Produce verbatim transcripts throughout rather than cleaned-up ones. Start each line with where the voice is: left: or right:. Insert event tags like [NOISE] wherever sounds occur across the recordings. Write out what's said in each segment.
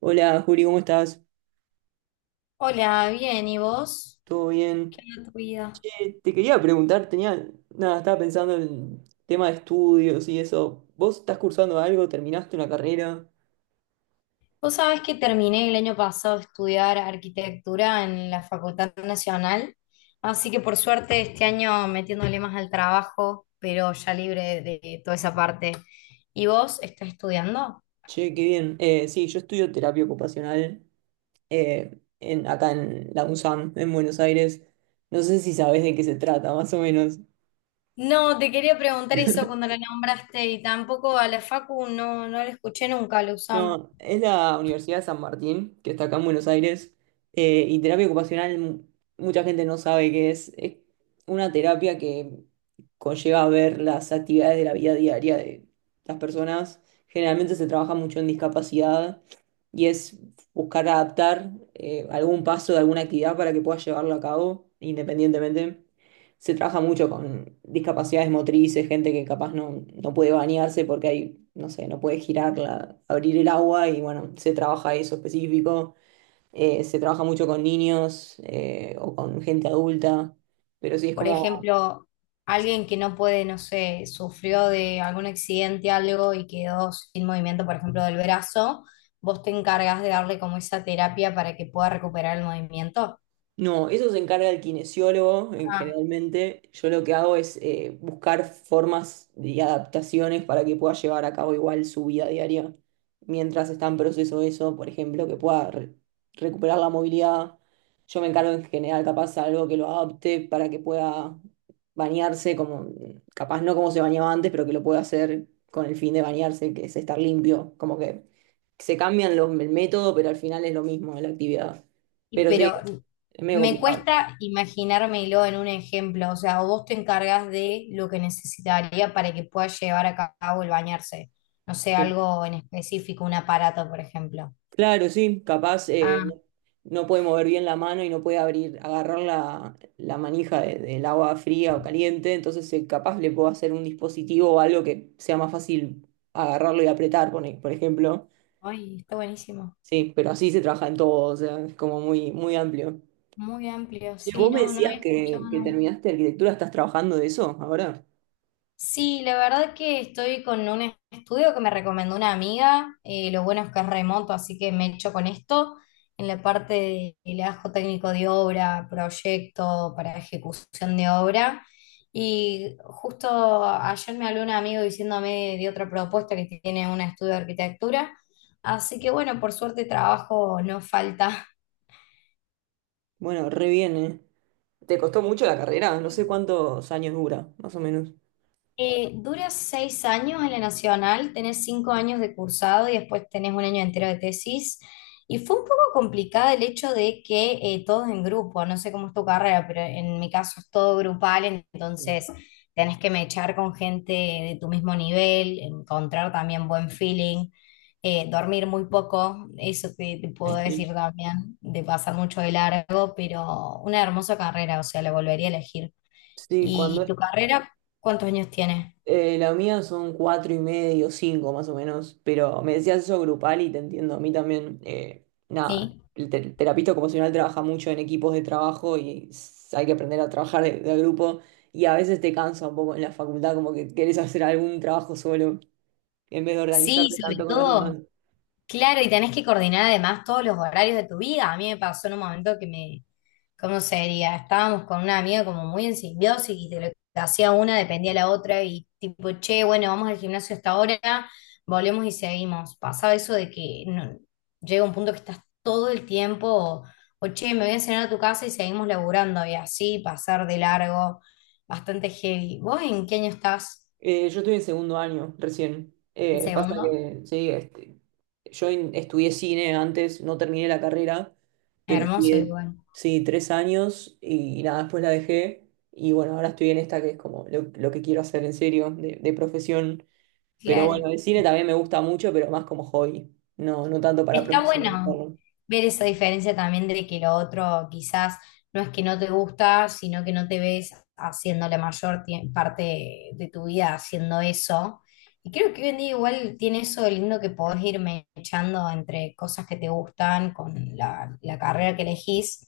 right: Hola, Juli, ¿cómo estás?
left: Hola, bien, ¿y vos?
right: ¿Todo bien?
left: ¿Qué onda tu vida?
right: Che, te quería preguntar, tenía, nada, estaba pensando en tema de estudios y eso. ¿Vos estás cursando algo? ¿Terminaste una carrera?
left: Vos sabés que terminé el año pasado de estudiar arquitectura en la Facultad Nacional, así que por suerte este año metiéndole más al trabajo, pero ya libre de toda esa parte. ¿Y vos estás estudiando?
right: Che, qué bien. Eh, sí, yo estudio terapia ocupacional eh, en, acá en la UNSAM, en Buenos Aires. No sé si sabés de qué se trata, más o menos.
left: No, te quería preguntar eso cuando la nombraste y tampoco a la Facu no, no la escuché nunca, la U S A M.
right: No, es la Universidad de San Martín, que está acá en Buenos Aires, eh, y terapia ocupacional mu- mucha gente no sabe qué es. Es una terapia que conlleva ver las actividades de la vida diaria de las personas. Generalmente se trabaja mucho en discapacidad y es buscar adaptar eh, algún paso de alguna actividad para que puedas llevarlo a cabo independientemente. Se trabaja mucho con discapacidades motrices, gente que capaz no, no puede bañarse porque hay, no sé, no puede girar, la- abrir el agua y bueno, se trabaja eso específico. Eh, se trabaja mucho con niños eh, o con gente adulta, pero sí es
left: Por
right: como.
left: ejemplo, alguien que no puede, no sé, sufrió de algún accidente, algo y quedó sin movimiento, por ejemplo, del brazo, vos te encargas de darle como esa terapia para que pueda recuperar el movimiento.
right: No, eso se encarga el kinesiólogo, en
left: Ah.
right: generalmente. Yo lo que hago es eh, buscar formas y adaptaciones para que pueda llevar a cabo igual su vida diaria. Mientras está en proceso eso, por ejemplo, que pueda re- recuperar la movilidad. Yo me encargo en general, capaz, algo que lo adapte para que pueda bañarse, como, capaz no como se bañaba antes, pero que lo pueda hacer con el fin de bañarse, que es estar limpio. Como que se cambian los, el método, pero al final es lo mismo la actividad.
left: Y-
right: Pero sí.
left: Pero
right: Es medio
left: me
right: complicado.
left: cuesta imaginármelo en un ejemplo, o sea, o vos te encargas de lo que necesitaría para que pueda llevar a cabo el bañarse, no sé,
right: Cl-
left: algo en específico, un aparato, por ejemplo.
right: Claro, sí, capaz eh,
left: Ah.
right: no, no puede mover bien la mano y no puede abrir, agarrar la, la manija de- del agua fría o caliente, entonces eh, capaz le puedo hacer un dispositivo o algo que sea más fácil agarrarlo y apretar, pone- por ejemplo.
left: Ay, está buenísimo.
right: Sí, pero así se trabaja en todo, o sea, es como muy, muy amplio.
left: Muy amplio,
right: Y
left: sí,
right: vos me
left: no, no
right: decías
left: había escuchado
right: que, que
left: nunca.
right: terminaste arquitectura, ¿estás trabajando de eso ahora?
left: Sí, la verdad que estoy con un estudio que me recomendó una amiga. Eh, lo bueno es que es remoto, así que me echo con esto en la parte de legajo técnico de obra, proyecto para ejecución de obra. Y justo ayer me habló un amigo diciéndome de otra propuesta que tiene un estudio de arquitectura. Así que bueno, por suerte trabajo no falta.
right: Bueno, re bien, ¿eh? ¿Te costó mucho la carrera? No sé cuántos años dura, más o menos.
left: Eh, dura seis años en la Nacional, tenés cinco años de cursado y después tenés un año entero de tesis. Y fue un poco complicada el hecho de que eh, todos en grupo, no sé cómo es tu carrera, pero en mi caso es todo grupal, entonces tenés que mechar con gente de tu mismo nivel, encontrar también buen feeling, eh, dormir muy poco, eso te, te puedo
right: Sí,
left: decir también, de pasar mucho de largo, pero una hermosa carrera, o sea, la volvería a elegir.
right: sí, cuando
left: ¿Y
right: es.
left: tu carrera, cuántos años tienes?
right: Eh, la mía son cuatro y medio, cinco más o menos, pero me decías eso grupal y te entiendo. A mí también, eh, nada,
left: Sí.
right: el, te- el terapista ocupacional trabaja mucho en equipos de trabajo y s- hay que aprender a trabajar de, de grupo, y a veces te cansa un poco en la facultad, como que querés hacer algún trabajo solo en vez de
left: Sí,
right: organizarte tanto
left: sobre
right: con los demás.
left: todo. Claro, y tenés que coordinar además todos los horarios de tu vida. A mí me pasó en un momento que me, ¿cómo sería? Estábamos con una amiga como muy en simbiosis y de lo que hacía una dependía la otra y tipo, che, bueno, vamos al gimnasio hasta ahora, volvemos y seguimos. Pasaba eso de que no- llega un punto que estás todo el tiempo, o, o, che, me voy a cenar a tu casa y seguimos laburando y así pasar de largo, bastante heavy. ¿Vos en qué año estás?
right: Eh, yo estoy en segundo año recién.
left: ¿En
right: Eh, pasa
left: segundo?
right: que, sí, este, yo en- Estudié cine antes, no terminé la carrera, pero
left: Hermoso
right: estudié,
left: igual.
right: sí, tres años y, nada, después la dejé. Y bueno, ahora estoy en esta que es como lo, lo que quiero hacer en serio, de, de profesión. Pero
left: Claro.
right: bueno, el cine también me gusta mucho, pero más como hobby, no, no tanto para
left: Está
right: profesionalizar.
left: bueno ver esa diferencia también de que lo otro quizás no es que no te gusta, sino que no te ves haciendo la mayor tie- parte de tu vida haciendo eso. Y creo que hoy en día igual tiene eso de lindo que podés ir echando entre cosas que te gustan con la, la carrera que elegís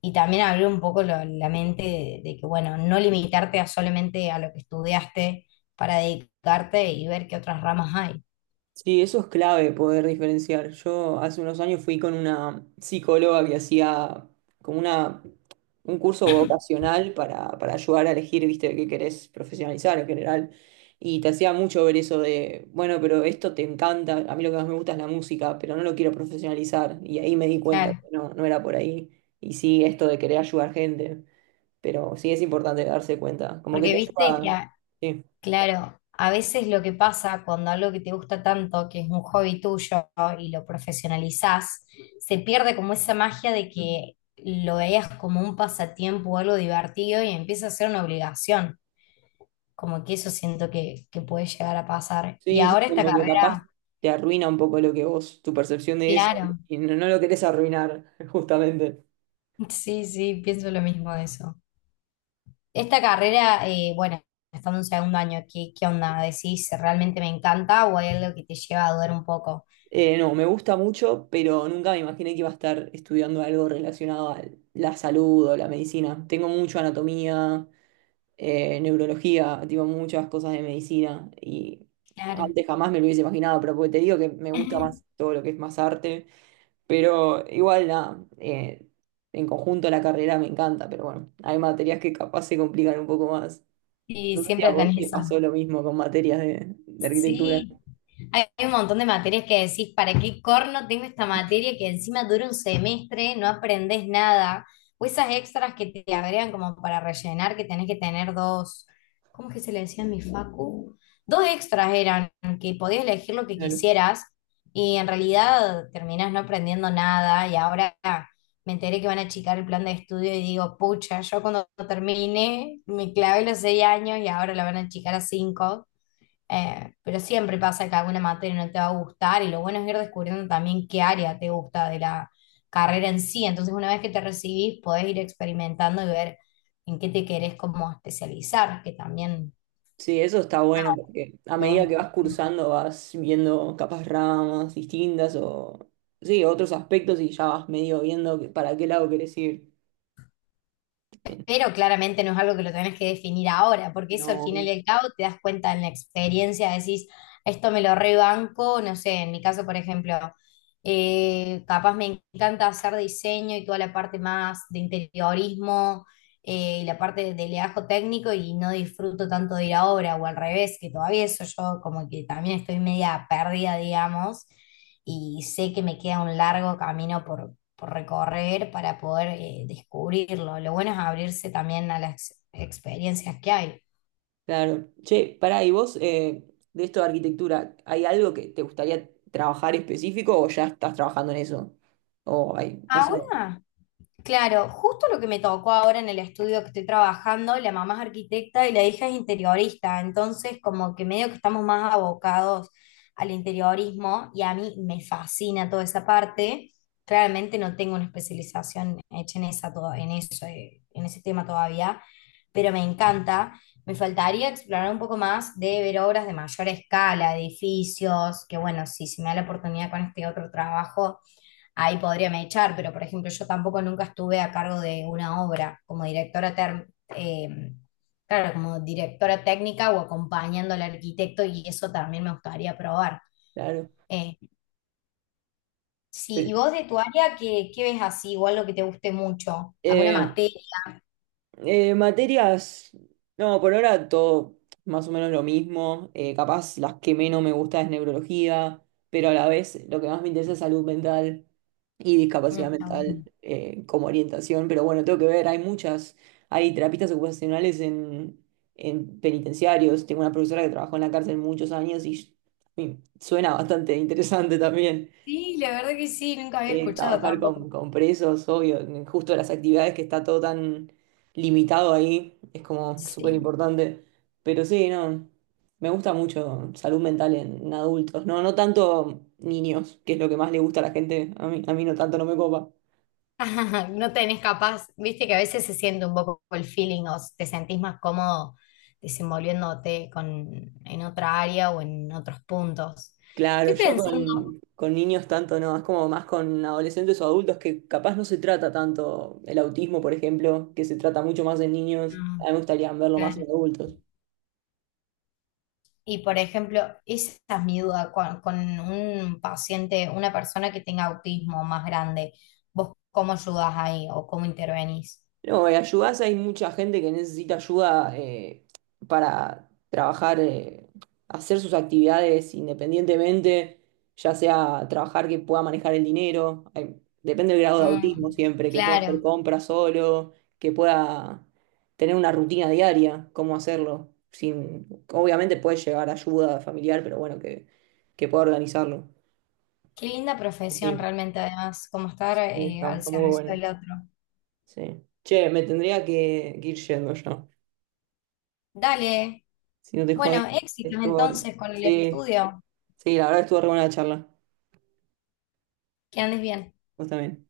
left: y también abrir un poco lo- la mente de, de que, bueno, no limitarte a solamente a lo que estudiaste para dedicarte y ver qué otras ramas hay.
right: Sí, eso es clave poder diferenciar. Yo hace unos años fui con una psicóloga que hacía como una, un curso vocacional para, para ayudar a elegir, viste, qué querés profesionalizar en general. Y te hacía mucho ver eso de, bueno, pero esto te encanta, a mí lo que más me gusta es la música, pero no lo quiero profesionalizar. Y ahí me di cuenta que
left: Claro.
right: no, no era por ahí. Y sí, esto de querer ayudar gente, pero sí es importante darse cuenta, como que
left: Porque
right: te
left: viste que,
right: ayuda.
left: a-
right: Sí.
left: claro, a veces lo que pasa cuando algo que te gusta tanto, que es un hobby tuyo y lo profesionalizás, se pierde como esa magia de que lo veías como un pasatiempo o algo divertido y empieza a ser una obligación. Como que eso siento que, que puede llegar a pasar. Y
right: Sí, sí,
left: ahora esta
right: como que capaz
left: carrera,
right: te arruina un poco lo que vos, tu percepción de eso,
left: claro,
right: y no, no lo querés arruinar, [LAUGHS] justamente.
left: [LAUGHS] sí, sí, pienso lo mismo de eso. Esta carrera, eh, bueno, estando en segundo año, ¿qué, qué onda? ¿Decís realmente me encanta o hay algo que te lleva a dudar un poco?
right: Eh, no, me gusta mucho, pero nunca me imaginé que iba a estar estudiando algo relacionado a la salud o la medicina. Tengo mucho anatomía, eh, neurología, tipo muchas cosas de medicina, y
left: Claro.
right: antes jamás me lo hubiese imaginado, pero porque te digo que me gusta más
left: [LAUGHS]
right: todo lo que es más arte. Pero igual, nada, eh, en conjunto la carrera me encanta, pero bueno, hay materias que capaz se complican un poco más.
left: Y
right: No sé si a
left: siempre
right: vos
left: tenés
right: te
left: eso.
right: pasó lo mismo con materias de, de arquitectura.
left: Sí, hay hay un montón de materias que decís, ¿para qué corno tengo esta materia que encima dura un semestre, no aprendés nada? O esas extras que te agregan como para rellenar, que tenés que tener dos, ¿cómo es que se le decía en mi facu? Dos extras eran, que podías elegir lo que
right: Claro.
left: quisieras y en realidad terminás no aprendiendo nada y ahora me enteré que van a achicar el plan de estudio y digo, pucha, yo cuando termine me clavé los seis años y ahora lo van a achicar a cinco. Eh, pero siempre pasa que alguna materia no te va a gustar y lo bueno es ir descubriendo también qué área te gusta de la carrera en sí. Entonces, una vez que te recibís, podés ir experimentando y ver en qué te querés como especializar, que también
right: Sí, eso está bueno
left: nada,
right: porque a
left: lo vas
right: medida que vas
left: descubriendo.
right: cursando vas viendo capas ramas distintas o sí, otros aspectos y ya vas medio viendo que- para qué lado querés ir.
left: Pero claramente no es algo que lo tenés que definir ahora, porque eso al final
right: No,
left: y al cabo te das cuenta en la experiencia, decís, esto me lo rebanco, no sé, en mi caso, por ejemplo, eh, capaz me encanta hacer diseño y toda la parte más de interiorismo eh, y la parte de leajo técnico y no disfruto tanto de ir a obra o al revés, que todavía eso yo como que también estoy media perdida, digamos, y sé que me queda un largo camino por recorrer para poder eh, descubrirlo. Lo bueno es abrirse también a las experiencias que hay.
right: claro. Che, pará, y vos, eh, de esto de arquitectura, ¿hay algo que te gustaría trabajar específico o ya estás trabajando en eso? O hay, no sé,
left: Ahora claro, justo lo que me tocó ahora en el estudio que estoy trabajando, la mamá es arquitecta y la hija es interiorista, entonces como que medio que estamos más abocados al interiorismo y a mí me fascina toda esa parte. Claramente no tengo una especialización hecha en esa to- en eso, eh, en ese tema todavía, pero me encanta. Me faltaría explorar un poco más de ver obras de mayor escala, edificios, que bueno, si se me da la oportunidad con este otro trabajo ahí podrían echar, pero por ejemplo, yo tampoco nunca estuve a cargo de una obra como directora, ter- eh, claro, como directora técnica o acompañando al arquitecto y eso también me gustaría probar.
right: claro.
left: Eh, sí,
right: Pero,
left: y vos de tu área, ¿qué, qué ves así? Igual lo que te guste mucho, alguna
right: eh,
left: materia.
right: Eh, materias, no, por ahora todo más o menos lo mismo. Eh, capaz las que menos me gusta es neurología, pero a la vez lo que más me interesa es salud mental y
left: Mm,
right: discapacidad
left: está bueno.
right: mental eh, como orientación. Pero bueno, tengo que ver, hay muchas, hay terapistas ocupacionales en, en penitenciarios. Tengo una profesora que trabajó en la cárcel muchos años y, y suena bastante interesante también.
left: Sí, la verdad que sí, nunca había
right: Eh,
left: escuchado
right: trabajar
left: tampoco.
right: con, con presos, obvio, justo las actividades que está todo tan limitado ahí, es como súper
left: Sí.
right: importante. Pero sí, no, me gusta mucho salud mental en, en adultos, no, no tanto niños, que es lo que más le gusta a la gente, a mí, a mí no tanto, no me copa.
left: [LAUGHS] No tenés capaz, viste que a veces se siente un poco el feeling o te sentís más cómodo desenvolviéndote con, en otra área o en otros puntos.
right: Claro,
left: Estoy
right: yo
left: pensando,
right: con, con niños tanto no, es como más con adolescentes o adultos que capaz no se trata tanto el autismo, por ejemplo, que se trata mucho más en niños,
left: mm,
right: a mí me gustaría verlo más en
left: claro.
right: adultos.
left: Y por ejemplo, esa es mi duda con, con un paciente, una persona que tenga autismo más grande, ¿vos cómo ayudás ahí o cómo intervenís?
right: No, eh, ayudás, hay mucha gente que necesita ayuda eh, para trabajar, eh, hacer sus actividades independientemente, ya sea trabajar que pueda manejar el dinero, hay- depende del grado de autismo
left: Mm,
right: siempre, que pueda hacer
left: claro,
right: compras solo, que pueda tener una rutina diaria, cómo hacerlo, sin, obviamente puede llegar ayuda familiar, pero bueno, que, que pueda organizarlo.
left: qué linda profesión
right: Sí,
left: realmente además, como estar
right: sí,
left: eh,
right: está,
left: al
right: está muy
left: servicio
right: bueno.
left: del otro.
right: Sí. Che, me tendría que que ir yendo ya.
left: Dale.
right: Si no te jodés,
left: Bueno, éxitos
right: estuvo.
left: entonces con el
right: Sí,
left: estudio.
right: sí, la verdad estuvo re buena la charla.
left: Que andes bien.
right: Vos también.